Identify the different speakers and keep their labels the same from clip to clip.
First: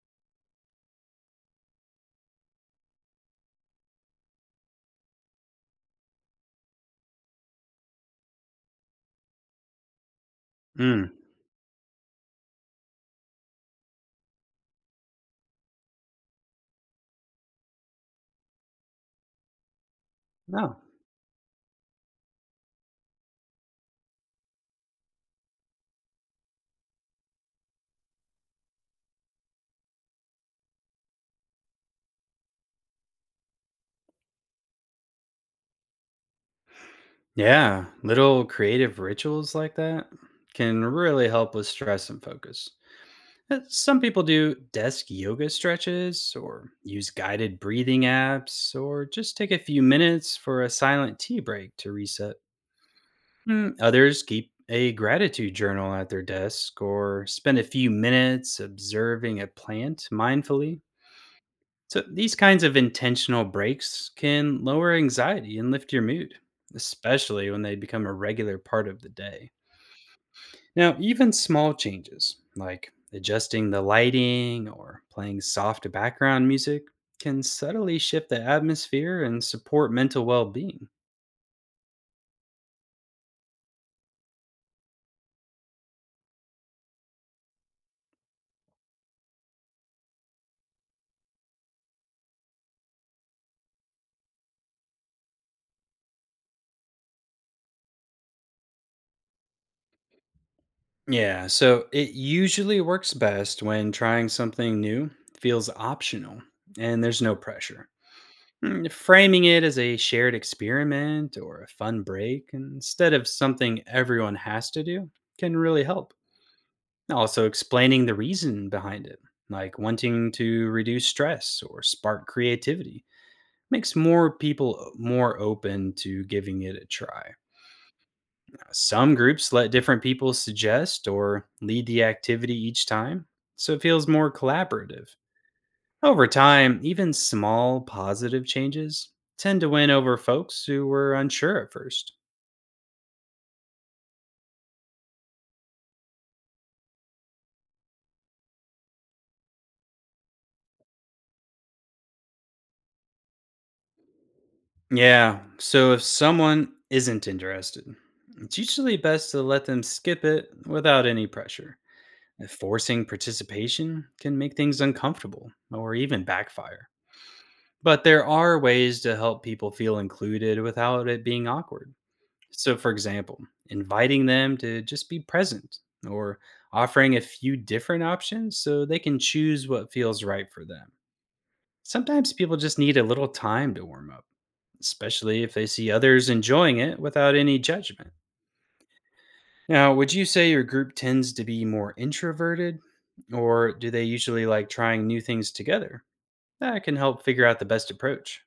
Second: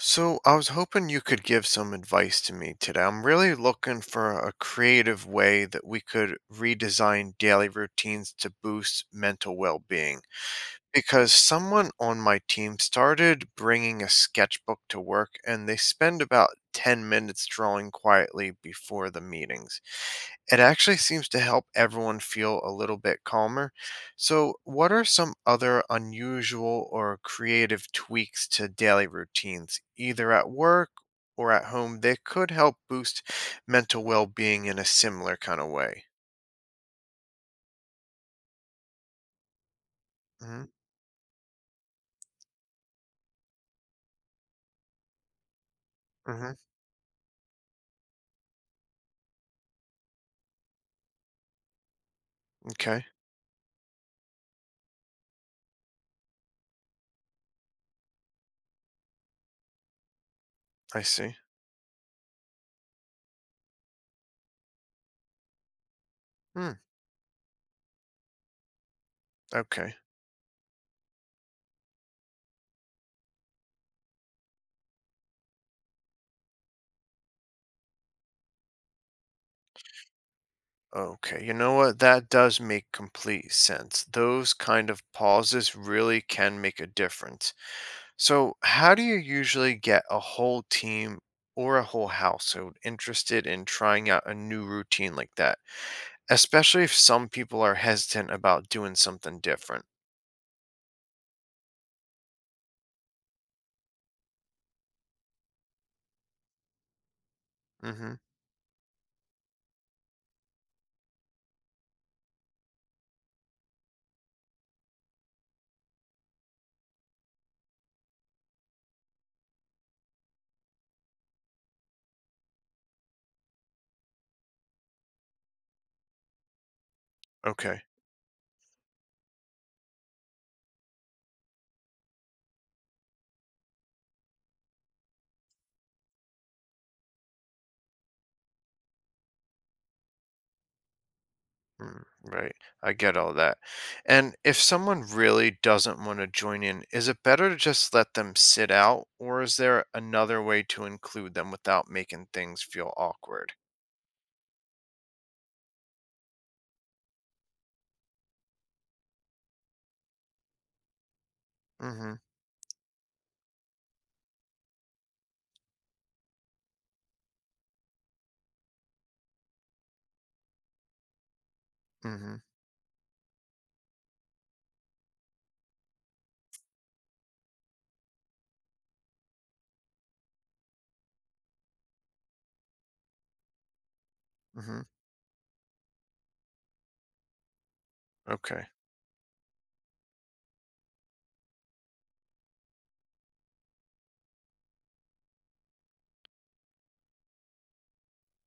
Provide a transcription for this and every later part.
Speaker 1: So, I was hoping you could give some advice to me today. I'm really looking for a creative way that we could redesign daily routines to boost mental well being.
Speaker 2: Mm,
Speaker 1: Because someone on my team started bringing a sketchbook to work and they spend about 10 minutes drawing quietly before the meetings. It
Speaker 2: no.
Speaker 1: actually seems to help everyone feel a little bit calmer. So, what are some other unusual or creative tweaks to daily routines, either at work or at home, that could help boost mental well being in a similar kind of way?
Speaker 2: Yeah, little creative rituals like that
Speaker 1: Hmm
Speaker 2: can really help with stress and focus. Some people do desk yoga stretches
Speaker 1: hmm
Speaker 2: or use guided breathing apps or just take a few minutes for a silent tea break to reset.
Speaker 1: Okay,
Speaker 2: Others keep a gratitude journal at their desk or spend a few minutes observing a plant mindfully.
Speaker 1: I see.
Speaker 2: So, these kinds of intentional breaks can lower anxiety and lift your mood,
Speaker 1: Hmm.
Speaker 2: especially when they become a regular part of the day.
Speaker 1: Okay.
Speaker 2: Now, even small changes like adjusting the lighting or playing soft background music can subtly shift the atmosphere and support mental well being.
Speaker 1: Okay, you know what? That does make complete sense. Those kind of pauses really can make a difference. So, how do you usually get a whole team or a whole household interested in trying out a new routine like that? Especially if some people are hesitant about doing something different.
Speaker 2: Yeah, so it usually works best when trying something new feels optional and there's no pressure.
Speaker 1: Hmm
Speaker 2: Framing it as a shared experiment or a fun break instead of something everyone has to do can really help. Also, explaining the reason behind it, like wanting to reduce stress or spark creativity, makes more people more open to giving it a try.
Speaker 1: Okay.
Speaker 2: Some groups let different people suggest or lead the activity each time, so it feels more collaborative. Over time, even small positive changes tend to win over folks who were unsure at
Speaker 1: Mm,
Speaker 2: first.
Speaker 1: right. I get all that. And if someone really doesn't want to join in, is it better to just let them sit out, or is there another way to include them without making things feel awkward?
Speaker 2: Yeah, so if someone isn't interested, it's usually best to let them skip it without any pressure.
Speaker 1: Hmm
Speaker 2: Forcing participation can make things uncomfortable or even backfire. But there are ways to help people feel included without it being awkward.
Speaker 1: hmm
Speaker 2: So, for example, inviting them to just be present or offering a few different options so they can choose what feels right for them. Sometimes people just need a little time to warm up,
Speaker 1: hmm
Speaker 2: especially if they see others enjoying it without any judgment.
Speaker 1: Okay.
Speaker 2: Now, would you say your group tends to be more introverted, or do they usually like trying new things together? That can help figure out the best approach.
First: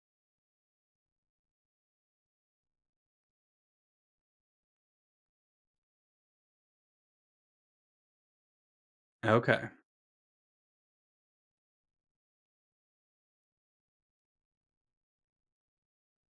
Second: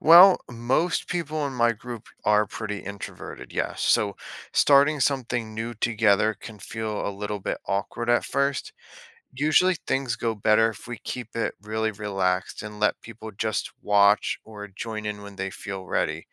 Speaker 1: Well, most people in my group are pretty introverted, yes. So starting something new together can feel a little bit awkward at first.
Speaker 2: Okay.
Speaker 1: Usually things go better if we keep it really relaxed and let people just watch or join in when they feel ready.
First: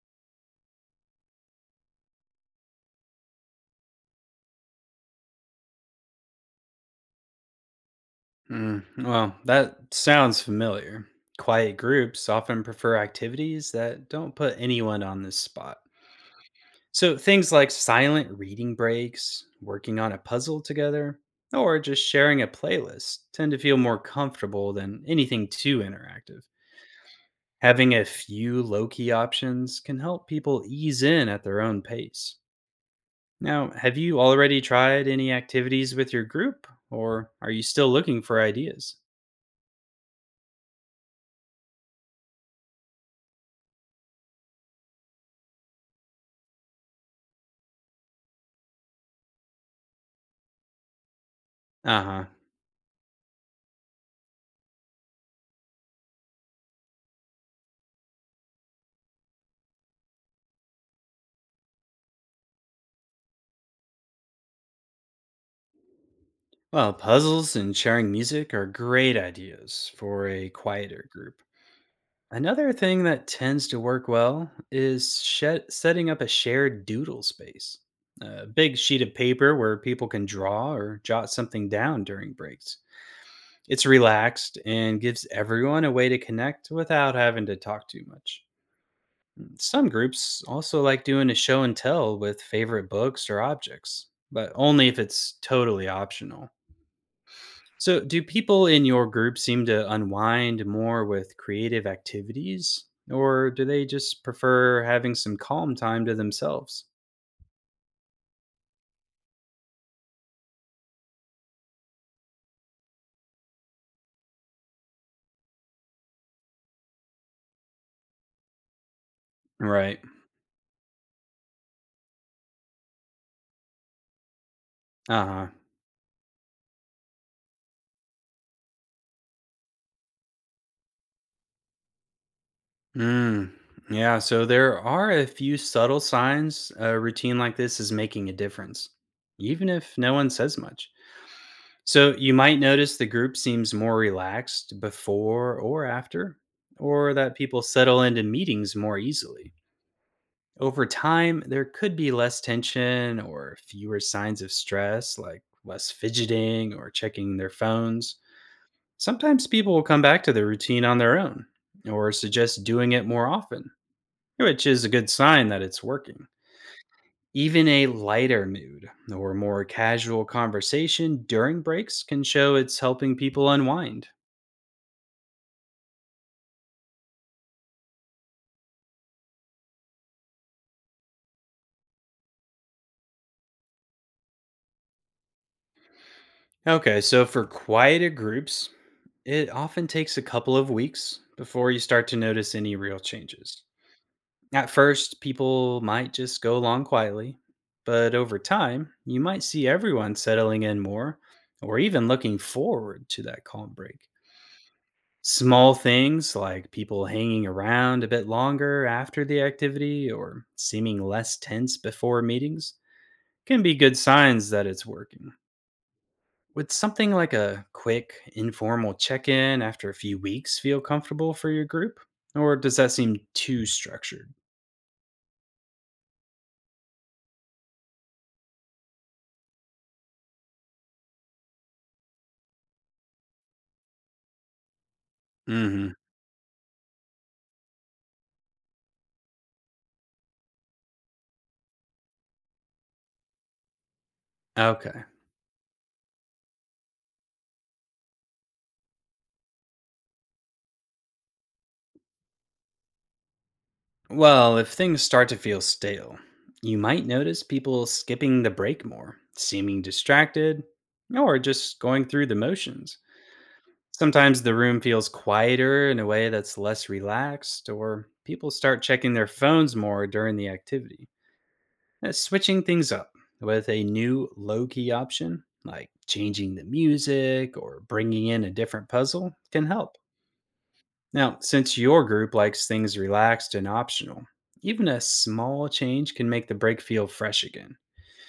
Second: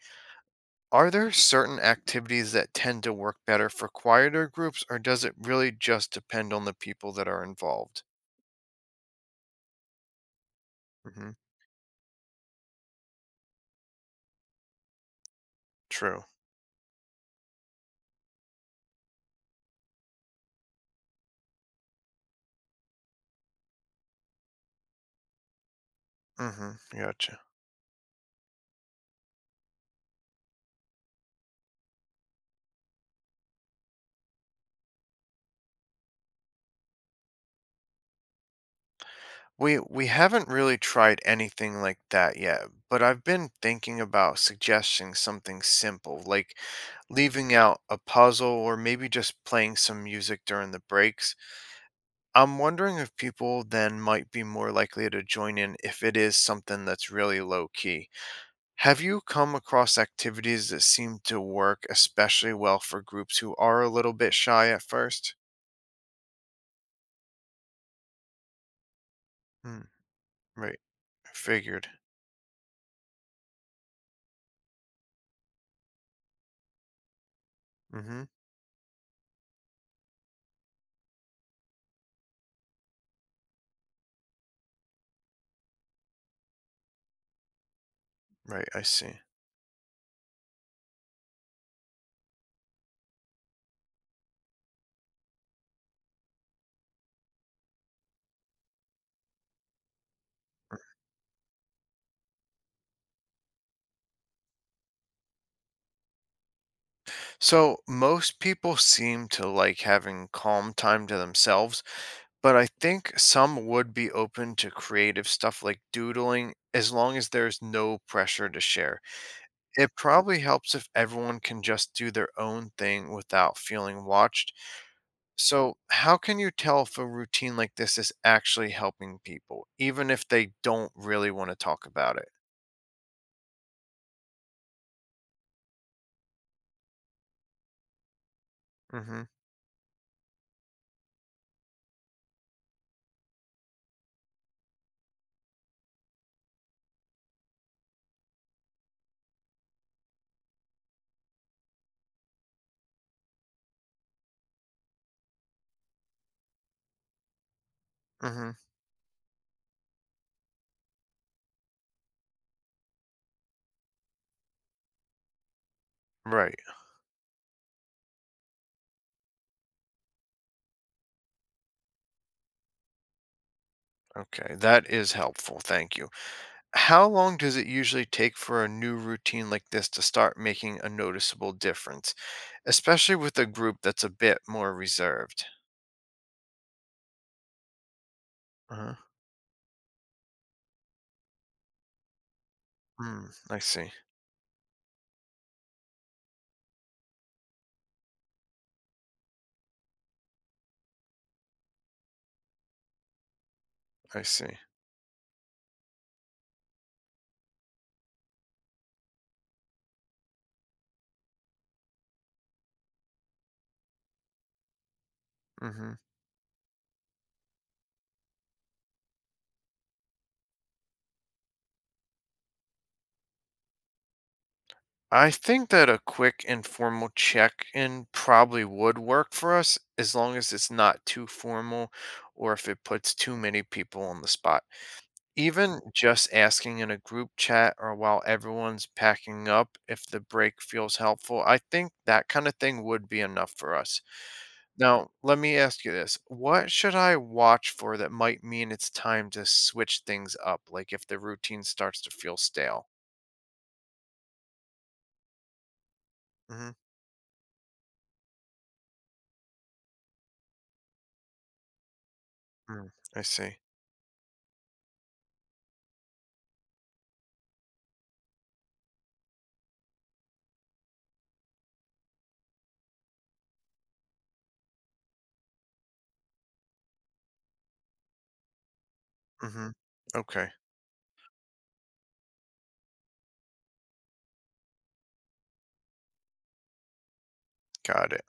Speaker 1: Are there certain activities that tend to work better for quieter groups, or does it really just depend on the people that are involved?
Speaker 2: Well, that sounds familiar.
Speaker 1: Hmm
Speaker 2: Quiet groups often prefer activities that don't put anyone on the spot.
Speaker 1: True.
Speaker 2: So things like silent reading breaks, working on a puzzle together, or just sharing a playlist tend to feel more comfortable than anything too interactive.
Speaker 1: Hmm Gotcha.
Speaker 2: Having a few low key options can help people ease in at their own pace. Now, have you already tried any activities with your group, or are you still looking for ideas?
Speaker 1: We haven't really tried anything like that yet, but I've been thinking about suggesting something simple, like leaving out a puzzle or maybe just playing some music during the breaks.
Speaker 2: Uh huh.
Speaker 1: I'm wondering if people then might be more likely to join in if it is something that's really low key. Have you come across activities that seem to work especially well for groups who are a little bit shy at first?
Speaker 2: Well, puzzles and sharing music are great
Speaker 1: Hmm,
Speaker 2: ideas for a
Speaker 1: right.
Speaker 2: quieter group.
Speaker 1: Figured.
Speaker 2: Another thing that tends to work well is shed setting up a shared doodle space,
Speaker 1: Hmm
Speaker 2: a big sheet of paper where people can draw or jot something down during breaks. It's relaxed and gives everyone a way to connect without having to talk too much.
Speaker 1: Right, I see.
Speaker 2: Some groups also like doing a show and tell with favorite books or objects, but only if it's totally optional. So, do people in your group seem to unwind more with creative activities, or do they just prefer having some calm time to themselves?
Speaker 1: So most people seem to like having calm time to themselves, but I think some would be open to creative stuff like doodling as long as there's no pressure to share. It
Speaker 2: Right.
Speaker 1: probably helps if everyone can just do their own thing without feeling watched.
Speaker 2: Uh huh.
Speaker 1: So, how can you tell if a routine like this is actually helping people, even if they don't really want to talk about it?
Speaker 2: Mm. Yeah. So, there are a few subtle signs a routine like this is making a difference,
Speaker 1: Mm hmm.
Speaker 2: even if no one says much. So, you might notice the group seems more relaxed before or after, or that people settle into meetings more easily. Over time, there could be less tension or fewer signs of stress, like less fidgeting or checking their phones.
Speaker 1: Mm
Speaker 2: Sometimes people will come back to their routine on their own or suggest doing it more often, which is a good sign that it's working.
Speaker 1: hmm. Right.
Speaker 2: Even a lighter mood or more casual conversation during breaks can show it's helping people unwind.
Speaker 1: Okay. That is helpful. Thank you. How long does it usually take for a new routine like this to start making a noticeable difference, especially with a group that's a bit more reserved?
Speaker 2: Okay, so for quieter groups,
Speaker 1: Uh-huh.
Speaker 2: it often takes a couple of weeks before you start to notice any real
Speaker 1: Mm, I
Speaker 2: changes.
Speaker 1: see.
Speaker 2: At first, people might just go along quietly, but over time, you might see everyone settling in more or even looking forward to that calm break.
Speaker 1: I see.
Speaker 2: Small things like people hanging around a bit longer after the activity or seeming less tense before meetings can be good signs that it's working.
Speaker 1: Hmm
Speaker 2: Would something like a quick, informal check in after a few weeks feel comfortable for your group? Or does that seem too structured?
Speaker 1: I think that a quick informal check in probably would work for us as long as it's not too formal or if it puts too many people on the spot. Even
Speaker 2: Hmm.
Speaker 1: just asking in a group chat or while everyone's packing up if the break feels helpful, I think that kind of thing would be enough for us.
Speaker 2: Okay.
Speaker 1: Now, let me ask you this. What should I watch for that might mean it's time to switch things up? Like if the routine starts to feel stale?
Speaker 2: Well, if things start to feel stale,
Speaker 1: Mm-hmm.
Speaker 2: you might notice people skipping the break more, seeming distracted, or just going through the
Speaker 1: mm,
Speaker 2: motions.
Speaker 1: I see.
Speaker 2: Sometimes the room feels quieter in a way that's less relaxed, or people start checking their phones more during the activity. Switching things up with a new low key option, like changing the music or bringing in a different puzzle, can
Speaker 1: Mm-hmm.
Speaker 2: help.
Speaker 1: Okay.
Speaker 2: Now, since your group likes things relaxed and optional, even a small change can make the break feel fresh again.
Speaker 1: Got it.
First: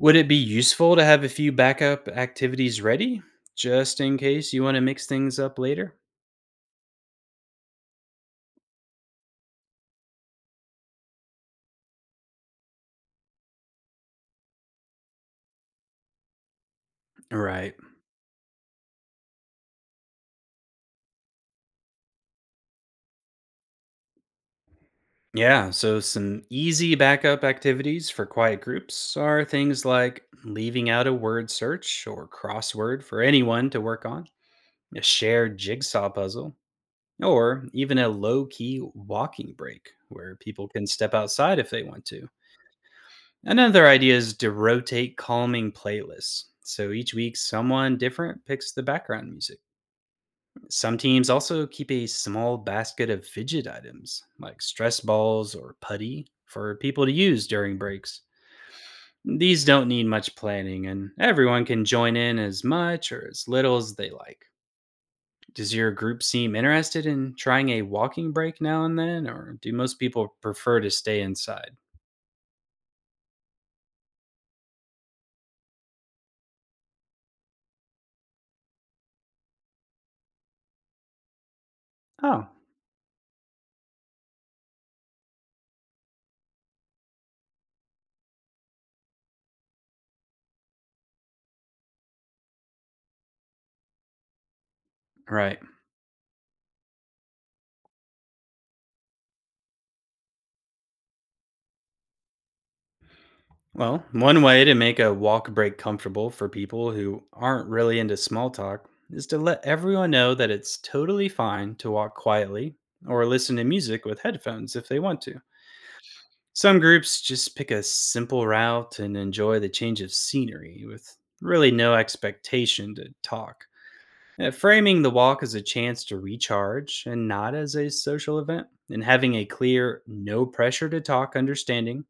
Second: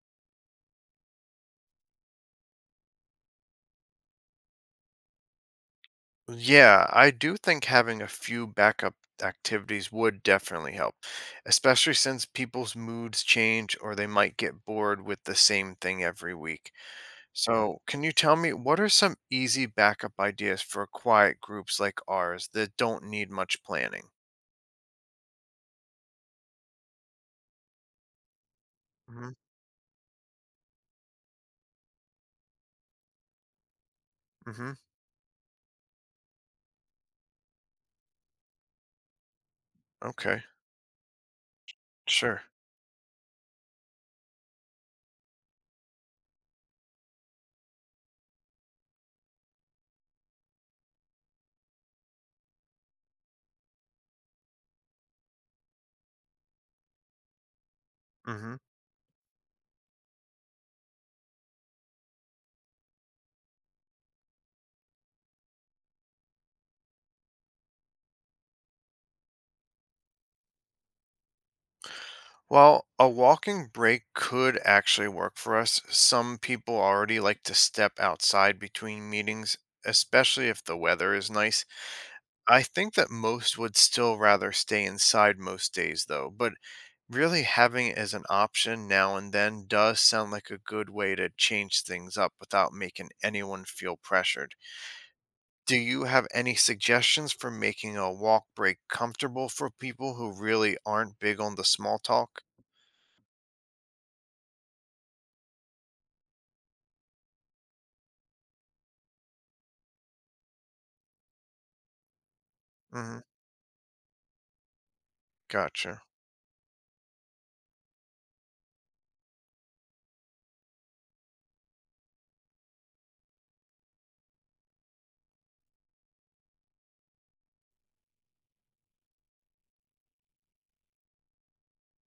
Speaker 2: Would it be useful to have a few backup activities ready just in case you want to mix things up later?
Speaker 1: Yeah, I do think having a few backup activities would definitely help, especially since people's moods change or they might get bored with the same thing every week.
Speaker 2: Right.
Speaker 1: So, can you tell me what are some easy backup ideas for quiet groups like ours that don't need much planning?
Speaker 2: Yeah, so some easy backup activities for quiet groups
Speaker 1: Hmm
Speaker 2: are things like leaving out a word search or crossword for anyone to work on,
Speaker 1: hmm
Speaker 2: a shared jigsaw puzzle, or even a low key walking break where
Speaker 1: Okay,
Speaker 2: people can step outside if they want to.
Speaker 1: sure.
Speaker 2: Another idea is to rotate calming playlists. So each week, someone different picks the background music. Some teams also keep a small basket of fidget items like stress balls or putty for people to use during breaks.
Speaker 1: hmm
Speaker 2: These don't need much planning, and everyone can join in as much or as little as they like. Does your group seem interested in trying a walking break now and then, or do most people prefer to stay inside?
Speaker 1: Well, a walking break could actually work for us. Some people already like to step outside between meetings, especially if the weather is nice.
Speaker 2: Oh,
Speaker 1: I think that most would still rather stay inside most days, though, but really having it as an option now and then does sound like a good way to change things up without making anyone feel pressured.
Speaker 2: right.
Speaker 1: Do you have any suggestions for making a walk break comfortable for people who really aren't big on the small talk?
Speaker 2: Well, one way to make a walk break comfortable for people who aren't really into small talk is to let everyone know that it's totally fine to walk quietly
Speaker 1: Hmm
Speaker 2: or listen to music with headphones if they want to.
Speaker 1: Gotcha.
Speaker 2: Some groups just pick a simple route and enjoy the change of scenery with really no expectation to talk. Framing the walk as a chance to recharge and not as a social event, and having a clear, no pressure to talk understanding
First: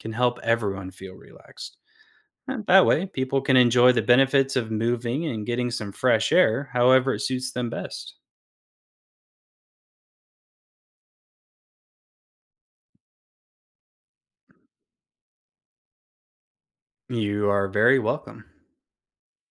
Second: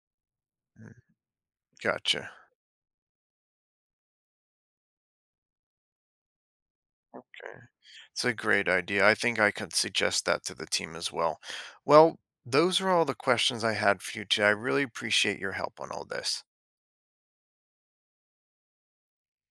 Speaker 2: can help everyone
Speaker 1: Mm,
Speaker 2: feel relaxed.
Speaker 1: Gotcha.
Speaker 2: And that way, people can enjoy the benefits of moving and getting some fresh air however it suits
Speaker 1: Okay.
Speaker 2: them best.
Speaker 1: It's a great idea. I think I could suggest that to the team as well. Well, those are all the questions I had for you today. I really appreciate your help on all this.
Speaker 2: You are very welcome.